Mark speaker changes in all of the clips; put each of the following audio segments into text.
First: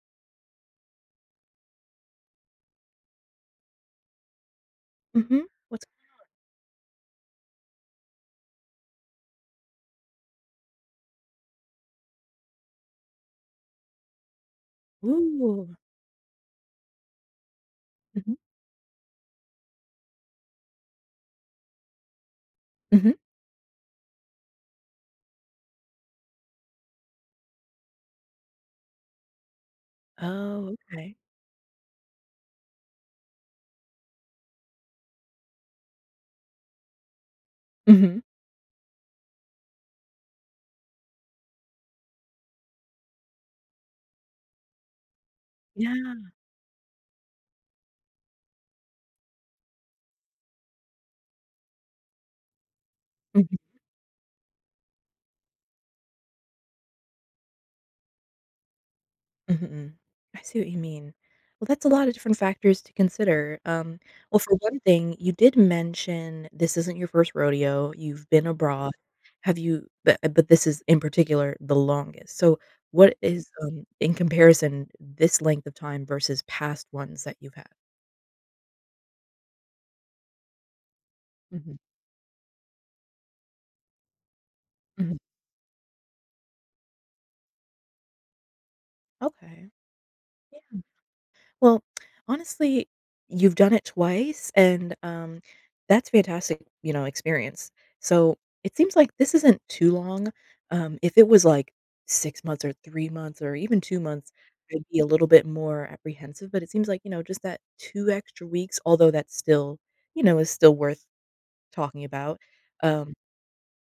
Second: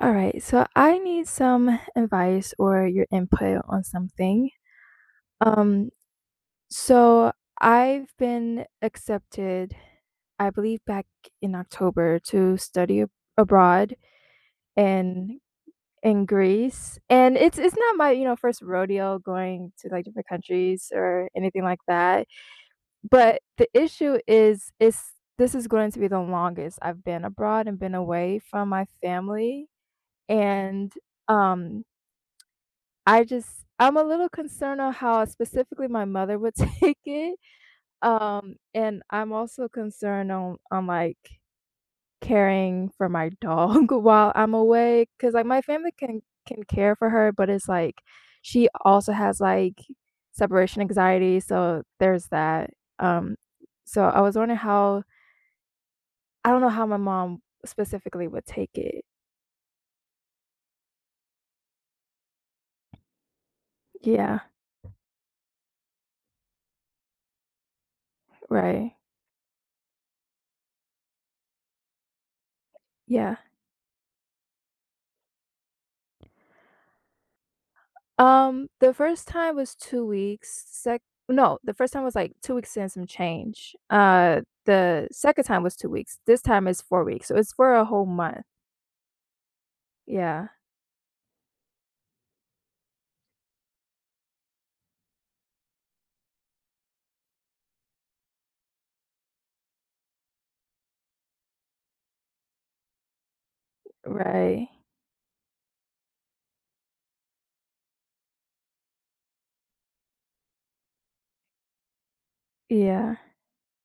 Speaker 1: All right, so I need some advice or your input on something.
Speaker 2: Mhm. What's
Speaker 1: Um, so I've been accepted, I believe back in October to study abroad in
Speaker 2: ooh.
Speaker 1: in Greece. And it's not my,
Speaker 2: Mhm,
Speaker 1: first rodeo going to like different countries or anything like that.
Speaker 2: mhm.
Speaker 1: But the issue is this is going to be the longest I've been abroad and been away from my family
Speaker 2: Oh,
Speaker 1: and
Speaker 2: okay.
Speaker 1: um I just, I'm a little concerned on how specifically my mother would take it,
Speaker 2: Mhm.
Speaker 1: and I'm also concerned on, caring for my dog while I'm away because like, my family can
Speaker 2: Yeah.
Speaker 1: can care for her, but it's like she also has, like, separation anxiety, so there's that, um,
Speaker 2: Mhm,
Speaker 1: so I was wondering how I don't know how my mom specifically would take it.
Speaker 2: mhm, mm. I see what you mean. Well, that's a lot of different factors to consider. Well,
Speaker 1: Yeah,
Speaker 2: for one thing, you did mention this isn't your first rodeo, you've been
Speaker 1: right.
Speaker 2: abroad. Have you but this is, in particular, the longest. So, what
Speaker 1: Yeah.
Speaker 2: is, in comparison, this length of time versus past ones that you've had?
Speaker 1: The first time was 2 weeks, sec no, the
Speaker 2: Mhm,
Speaker 1: first time was, like, 2 weeks and some change. The
Speaker 2: mhm.
Speaker 1: second time was 2 weeks. This time is 4 weeks, so it's for a whole month.
Speaker 2: Okay.
Speaker 1: Yeah.
Speaker 2: Well, honestly, you've done it twice, and, that's fantastic, you know, experience. So, it seems like this isn't too long. If it was, like, 6 months or 3 months or even 2 months,
Speaker 1: Right.
Speaker 2: I'd be a little bit more apprehensive, but it seems like, you know, just that 2 extra weeks, although that's still you know, is still worth talking about. Um,
Speaker 1: Yeah.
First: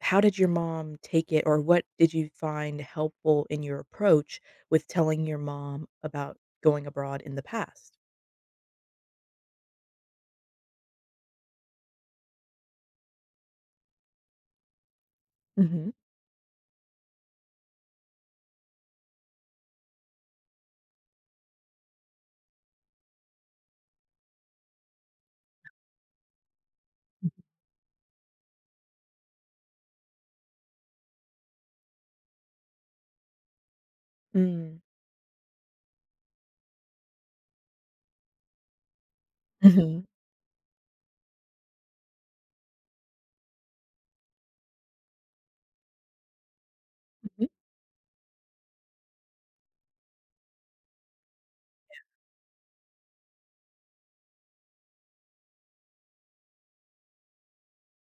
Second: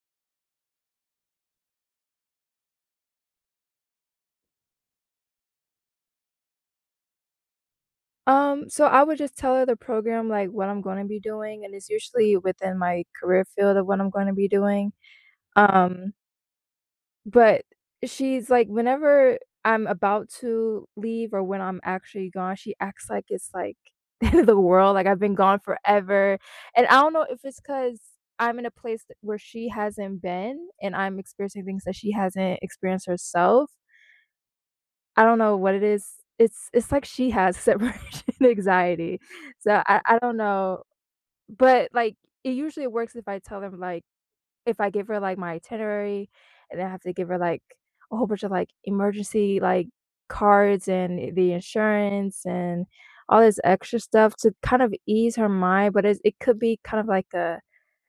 Speaker 2: how did your mom take it, or what did you find helpful in your approach with telling your mom about going abroad in the past?
Speaker 1: So I would just tell her the program, like, what I'm gonna be doing, and it's usually within my career field of what I'm gonna be doing.
Speaker 2: Mhm.
Speaker 1: Um But she's like, whenever I'm about to leave or when I'm actually gone, she acts like it's like the end of the world, like I've been gone forever. And I don't know if it's because 'cause I'm in a place where she hasn't been and I'm experiencing things that she hasn't experienced herself.
Speaker 2: Mm.
Speaker 1: I don't know what it is. It's like she has separation anxiety. So I,
Speaker 2: Mhm.
Speaker 1: I don't know. But like it usually works if I tell them if I give her, like, my itinerary, and then I have to give her,
Speaker 2: Mhm.
Speaker 1: like, a whole bunch of, like, emergency, like, cards and the insurance and all this extra stuff to kind of ease her mind, but it could be kind of like a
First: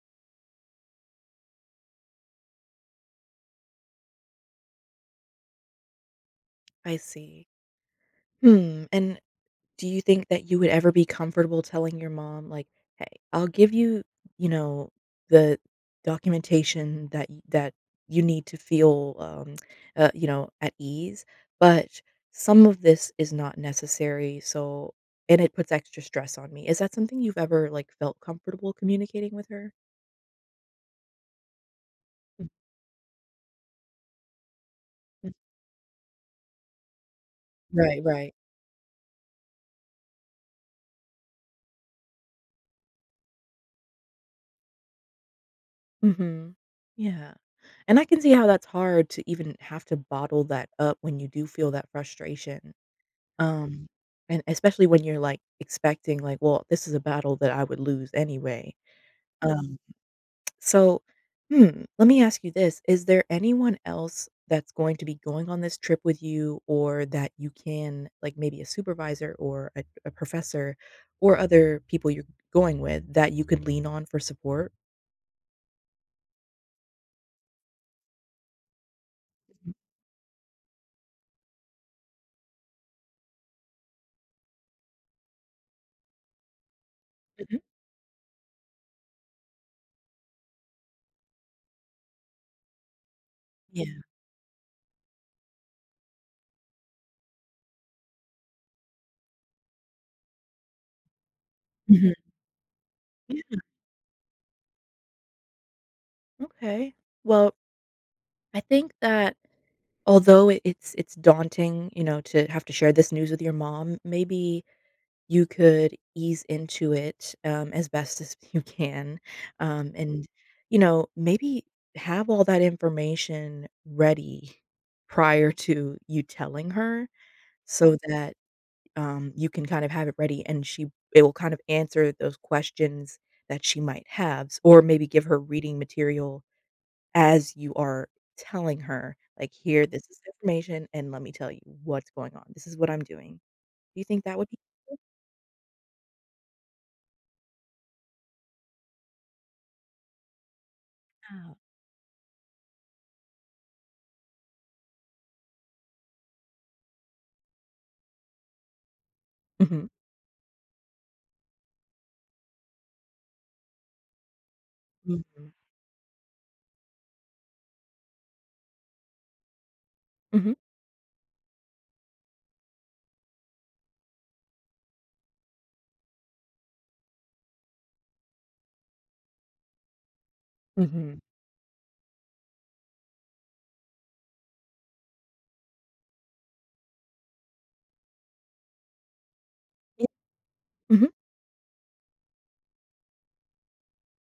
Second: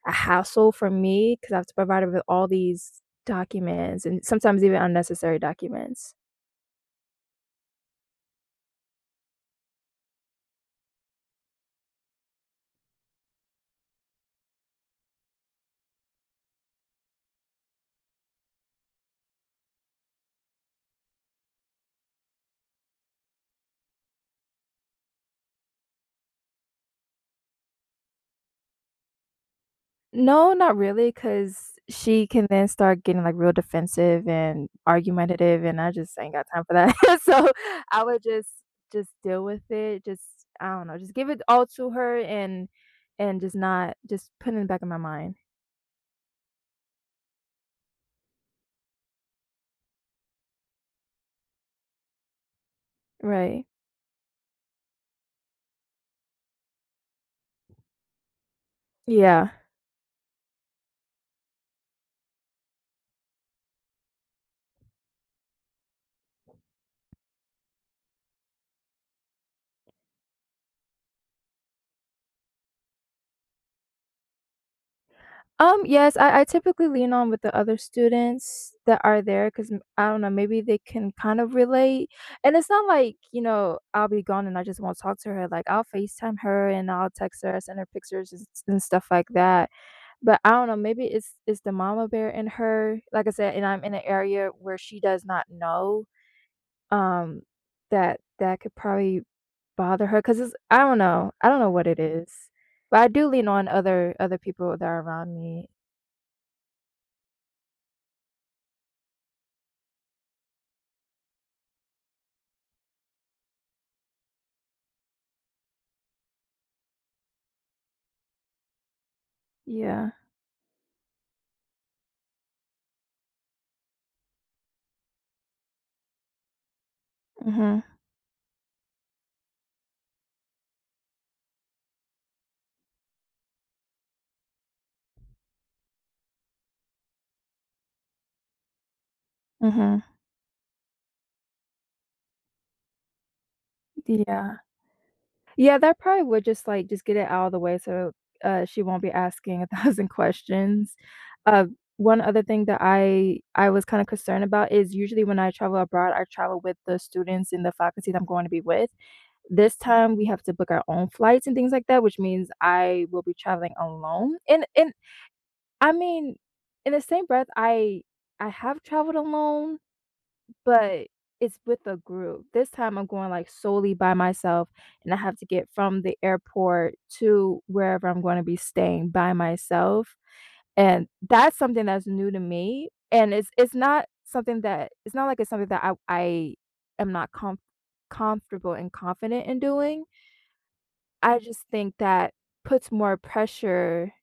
Speaker 1: a hassle for me because I have to provide her with all these documents and sometimes even unnecessary documents.
Speaker 2: I see. Hmm, and do you think that you would ever be comfortable telling your mom, like, "Hey, I'll give you, you know, the documentation that y that you need to feel, you know, at ease, but some of this is not necessary, so and it puts extra stress on me." Is that something you've ever, like, felt comfortable communicating with her?
Speaker 1: No, not really, cause she can
Speaker 2: Mm,
Speaker 1: then start getting, like, real defensive and
Speaker 2: mm.
Speaker 1: argumentative, and I just ain't got time for that. So,
Speaker 2: Right,
Speaker 1: I would
Speaker 2: right.
Speaker 1: just deal with it, just I don't know, just give it all to her and just not just, putting it back in my mind.
Speaker 2: Mhm. Yeah. And I can see how that's hard to even have to bottle that up when you do feel that frustration.
Speaker 1: Right.
Speaker 2: Um, and especially when you're like expecting, like, well, this is a battle that I would lose anyway.
Speaker 1: Yeah.
Speaker 2: Um, so, hmm, let me ask you this. Is there anyone else that's going to be going on this trip with you or that you can, like maybe a supervisor or a professor or other people you're going with that you could lean on for support?
Speaker 1: Yes, I typically lean on with the other students that are there because I don't know, maybe they can kind of relate. And it's not like, you know, I'll be gone and I just won't talk to her. Like, I'll FaceTime her and I'll text her,
Speaker 2: Mhm.
Speaker 1: send her pictures and, and stuff like that. But I don't know, maybe it's the mama bear in her. Like I said, and I'm
Speaker 2: Yeah.
Speaker 1: in an area where she does not know. Um, that could probably bother her because it's I don't know what it
Speaker 2: Mhm.
Speaker 1: is, but I do lean
Speaker 2: Yeah.
Speaker 1: on other people that are around me.
Speaker 2: Okay. Well, I think that although it's daunting, you know, to have to share this news with your mom, maybe you could ease into it, as best as you can,
Speaker 1: Yeah.
Speaker 2: and, you know, maybe have all that information ready prior to you telling her
Speaker 1: Mhm,
Speaker 2: so that, you can kind of have it ready and she it will kind of answer those questions that she might have, or maybe give her reading material as you are telling her, like, "Here, Mhm.
Speaker 1: mhm.
Speaker 2: this is the information, and let me tell you what's going on. This is what I'm doing." Do you think that would
Speaker 1: Yeah.
Speaker 2: be
Speaker 1: Yeah, that probably would just, like, just get it out of the way so, she won't be asking 1,000 questions.
Speaker 2: Yeah.
Speaker 1: Uh, one other thing that I was kinda concerned about is usually when I travel abroad, I travel with the students and the faculty that I'm going to be with. This
Speaker 2: Mhm.
Speaker 1: time, we have to book our own flights and things like that, which means I will be traveling alone, and
Speaker 2: Mhm.
Speaker 1: I mean, in the same breath, I have traveled alone.
Speaker 2: Mhm.
Speaker 1: But it's with a group. This time I'm going, like, solely by myself, and I have to get from the airport to wherever I'm gonna be staying by myself, and
Speaker 2: Mhm.
Speaker 1: that's something that's new to me, and it's not something that it's not like it's something that I am not comfortable and confident in doing.
Speaker 2: Yeah. Mhm.
Speaker 1: I just think that puts more pressure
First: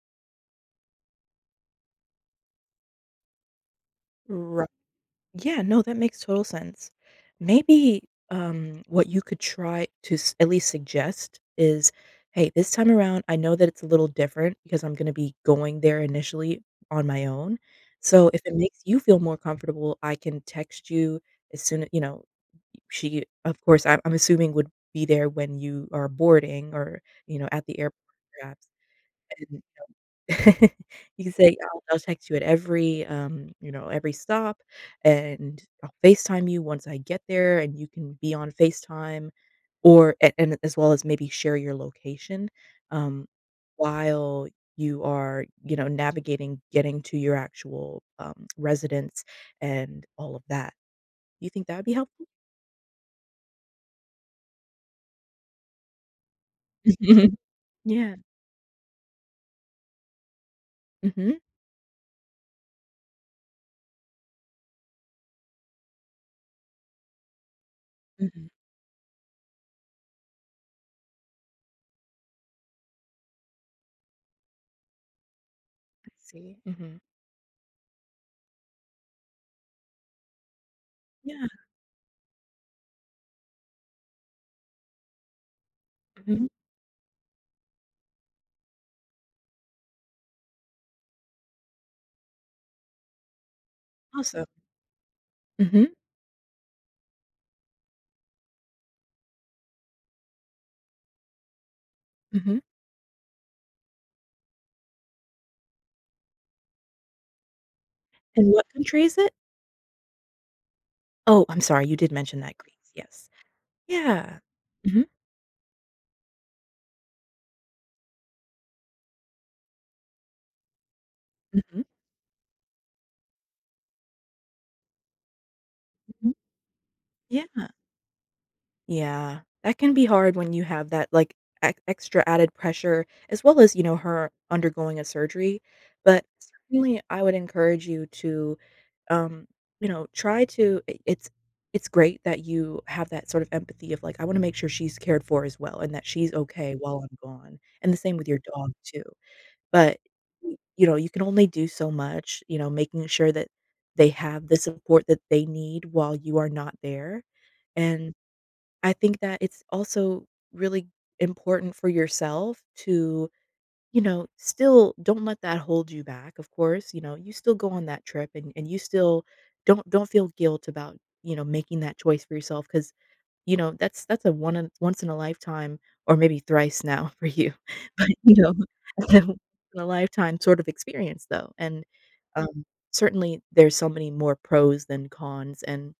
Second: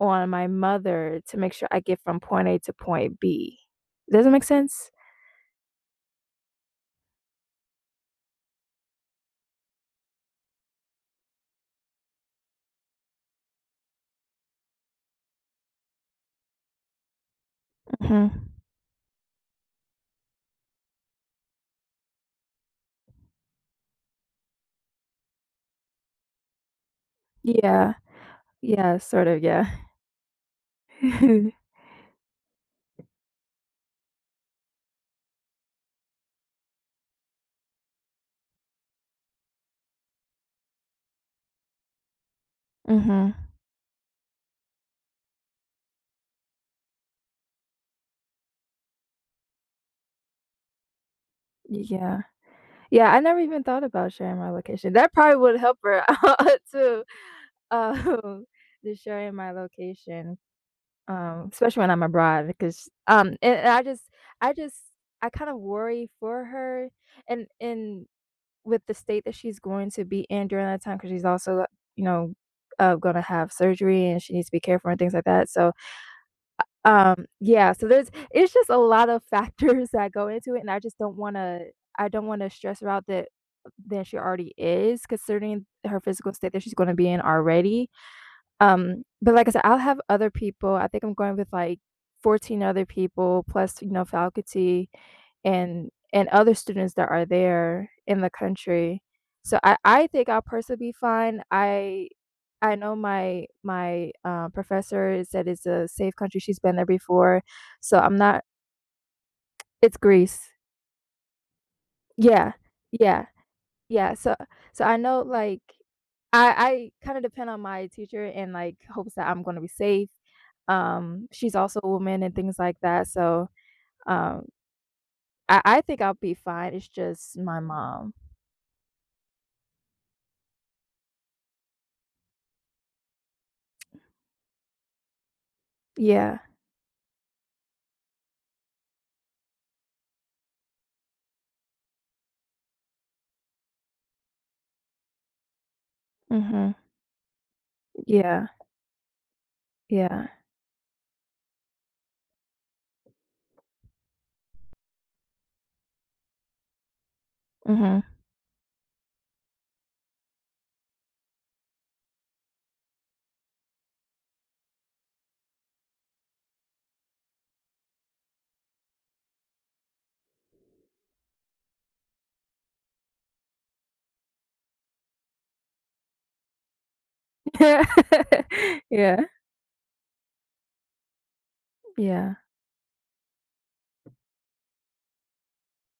Speaker 1: on my mother to make sure I get from point A to point B. Does that make
Speaker 2: Right.
Speaker 1: sense?
Speaker 2: Yeah, no, that makes total sense. Maybe, what you could try to s at least suggest is, "Hey, this time around, I know that it's a little different because I'm gonna be going there initially on my own. So if
Speaker 1: Mhm.
Speaker 2: it makes you feel more comfortable, I can text you as soon a" you know, she, of course, I'm assuming would be there when you are boarding or, you know, at the
Speaker 1: Yeah.
Speaker 2: airport perhaps,
Speaker 1: Yeah, sort of,
Speaker 2: and
Speaker 1: yeah.
Speaker 2: you can say, "I'll text you at every, you know, every stop, and I'll FaceTime you once I get there, and you can be on FaceTime," or a and as well as maybe share your location, um,
Speaker 1: Mhm.
Speaker 2: while you are, you know, navigating getting to your actual, residence and all of that. Do you think that would be
Speaker 1: Yeah.
Speaker 2: helpful?
Speaker 1: Yeah, I never even thought about sharing my location. That probably would help her out too,
Speaker 2: Yeah.
Speaker 1: um, the sharing my location,
Speaker 2: Mhm.
Speaker 1: especially when I'm abroad, because and I just, I just, I kind of worry for her and
Speaker 2: Mhm.
Speaker 1: with the state that she's going to be in during that time, because she's also, you know, gonna have surgery and she needs to be careful and things like that, so
Speaker 2: I see. Mhm.
Speaker 1: um, yeah, so there's it's just a lot of factors that go into it, and I just don't
Speaker 2: Yeah.
Speaker 1: wanna I don't wanna stress her out that than she already is, considering her physical
Speaker 2: Mhm.
Speaker 1: state that she's gonna be in already. But like I said, I'll have other people. I think I'm going with, like, 14 other people plus, you know,
Speaker 2: Awesome.
Speaker 1: faculty and
Speaker 2: Mhm.
Speaker 1: and other students that are there in the country. So I think I'll personally be fine.
Speaker 2: Mhm.
Speaker 1: I know my professor said it's a safe country. She's been there before, so I'm not.
Speaker 2: And what country is it?
Speaker 1: It's Greece.
Speaker 2: Oh, I'm sorry, you did mention
Speaker 1: Yeah,
Speaker 2: that, Greece,
Speaker 1: yeah,
Speaker 2: yes.
Speaker 1: yeah. So
Speaker 2: Yeah.
Speaker 1: so I
Speaker 2: Mhm.
Speaker 1: know like I kind of depend on my teacher and like hopes that I'm going to be safe. She's also
Speaker 2: Mhm.
Speaker 1: a woman and things like that. So um, I think I'll be
Speaker 2: Mhm.
Speaker 1: fine. It's just
Speaker 2: Yeah.
Speaker 1: my mom.
Speaker 2: Yeah. That can be hard when you have that, like, ex extra added pressure as well as, you know, her undergoing a surgery, but
Speaker 1: Yeah.
Speaker 2: certainly I would encourage you to um, you know, try to I it's great that you have that sort of empathy of like, I wanna make sure she's cared for as well and that she's
Speaker 1: Hmm.
Speaker 2: okay while I'm gone, and the same with your
Speaker 1: Yeah,
Speaker 2: dog too. But,
Speaker 1: yeah,
Speaker 2: y you know, you can only do so much, you know, making sure that they have the support that they need while you are not there,
Speaker 1: mhm.
Speaker 2: and I think that it's also really important for yourself to you know, still don't let that hold you back, of course, you know, you still go on that trip and you still don't feel guilt about, you know, making that choice for yourself because you know, that's a one in once in a lifetime or maybe thrice now for you. But, you know, that's
Speaker 1: Yeah,
Speaker 2: a once in a lifetime sort of experience though, and,
Speaker 1: yeah,
Speaker 2: um, certainly there's so many more pros than cons and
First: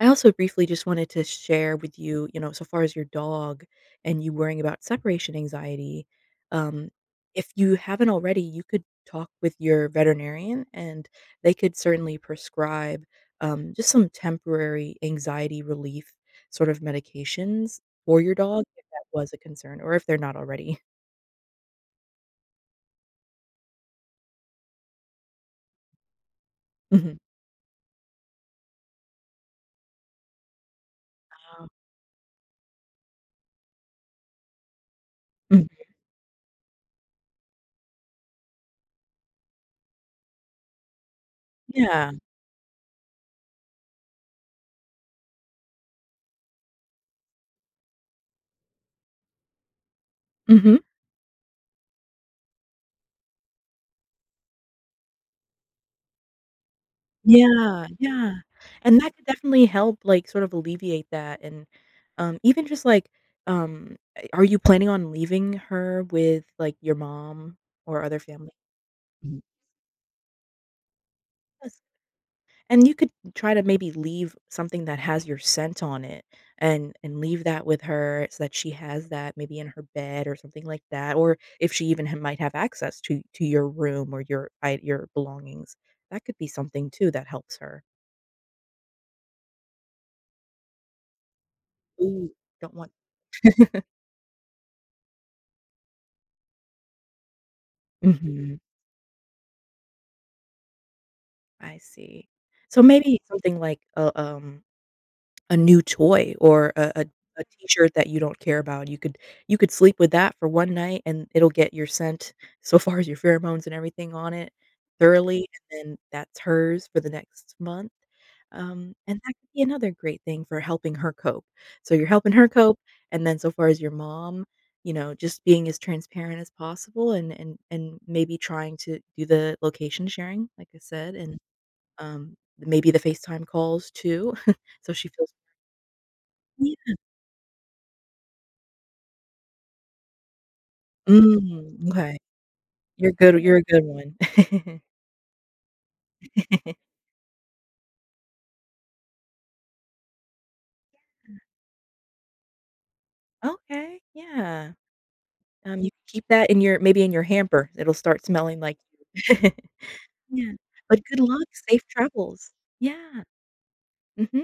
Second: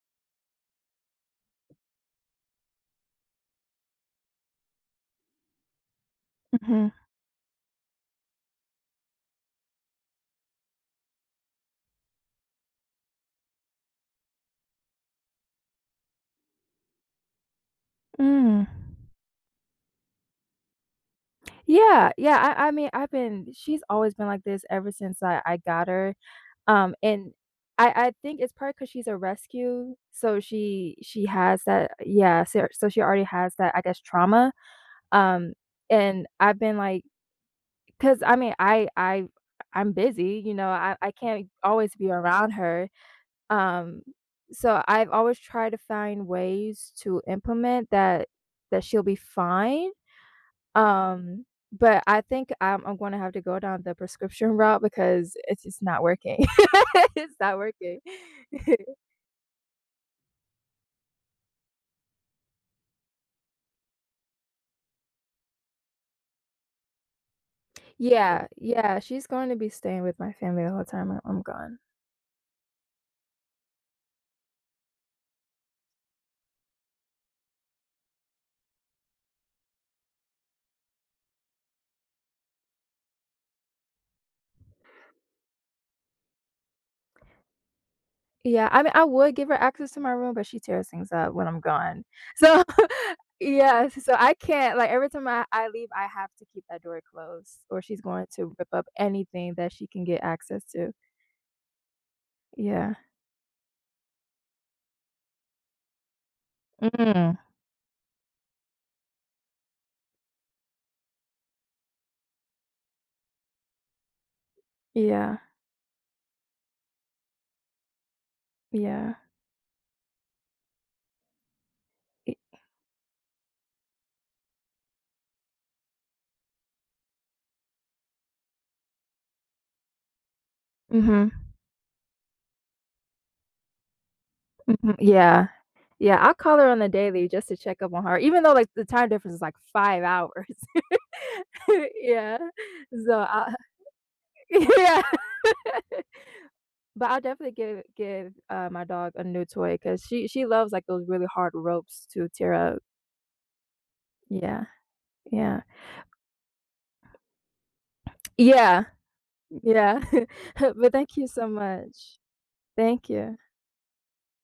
Speaker 2: I also briefly just wanted to share with you, you know, so far as your dog and you worrying about separation anxiety,
Speaker 1: mhm,
Speaker 2: um, if you haven't already, you could talk with your veterinarian and they could certainly prescribe just some temporary anxiety relief sort of medications for your dog
Speaker 1: mm.
Speaker 2: if that was a concern or if they're not already.
Speaker 1: Yeah, yeah, I mean, I've been, she's always been like this ever since I got her,
Speaker 2: Mhm.
Speaker 1: and I think it's probably because she's a rescue, so she has
Speaker 2: Oh.
Speaker 1: that yeah, so so she already has that, I guess, trauma, um,
Speaker 2: Mm,
Speaker 1: and I've been like, cause I mean, I I'm busy, you know, I can't always be
Speaker 2: yeah.
Speaker 1: around her. Um, so I've always tried to find ways to implement that she'll be fine.
Speaker 2: Mhm.
Speaker 1: Um, but I think I'm gonna have to go down the prescription route because it's just not working. It's not
Speaker 2: Yeah,
Speaker 1: working.
Speaker 2: yeah, and that could definitely help, like, sort of alleviate that, and, even just, like, a are you planning on leaving her with, like, your mom or other
Speaker 1: Yeah,
Speaker 2: family?
Speaker 1: yeah, she's
Speaker 2: Mhm.
Speaker 1: going to be staying with my family the whole time I'm gone.
Speaker 2: Yes, and you could try to maybe leave something that has your scent on it and leave that with her so that she has that maybe in her bed or something like that, or if she even ha might have access to your room or your I your belongings. That could be something too that helps her.
Speaker 1: Yeah, I mean, I would give her access to my room, but she tears things up when I'm gone.
Speaker 2: Ooh.
Speaker 1: So,
Speaker 2: Don't want
Speaker 1: yeah, so I can't like every time I leave, I have to keep that door closed, or she's going to
Speaker 2: Mhm.
Speaker 1: rip up anything that she can get access to.
Speaker 2: I see. So
Speaker 1: Yeah.
Speaker 2: maybe something like a new toy or
Speaker 1: Mm.
Speaker 2: a T-shirt that you don't care about. You could sleep with that for one night, and it'll get your scent so far as your pheromones and everything on it
Speaker 1: Yeah.
Speaker 2: thoroughly, and then that's hers for the next month.
Speaker 1: Yeah.
Speaker 2: And that could be another great thing for helping her cope. So you're helping
Speaker 1: I-
Speaker 2: her cope, and then so far as your mom, you know, just being as transparent as possible and and maybe trying to do the location sharing, like I said,
Speaker 1: Mhm.
Speaker 2: and maybe the FaceTime calls too, so
Speaker 1: Mhm.
Speaker 2: she feels
Speaker 1: Yeah. Yeah. I call her on the
Speaker 2: Yeah.
Speaker 1: daily just to check up on her, even though like the time difference is like 5 hours.
Speaker 2: Mm, okay.
Speaker 1: Yeah.
Speaker 2: You're
Speaker 1: So
Speaker 2: good
Speaker 1: I
Speaker 2: you're a good one.
Speaker 1: yeah. But I'll definitely give, my dog a new toy because she loves, like, those really hard ropes to tear up.
Speaker 2: Okay,
Speaker 1: Yeah,
Speaker 2: yeah.
Speaker 1: yeah.
Speaker 2: You can keep that in your maybe in your hamper. It'll start smelling like
Speaker 1: Yeah,
Speaker 2: you.
Speaker 1: yeah.
Speaker 2: Yeah.
Speaker 1: But
Speaker 2: But
Speaker 1: thank
Speaker 2: good
Speaker 1: you
Speaker 2: luck,
Speaker 1: so
Speaker 2: safe
Speaker 1: much.
Speaker 2: travels.
Speaker 1: Thank
Speaker 2: Yeah.
Speaker 1: you.
Speaker 2: Mhm.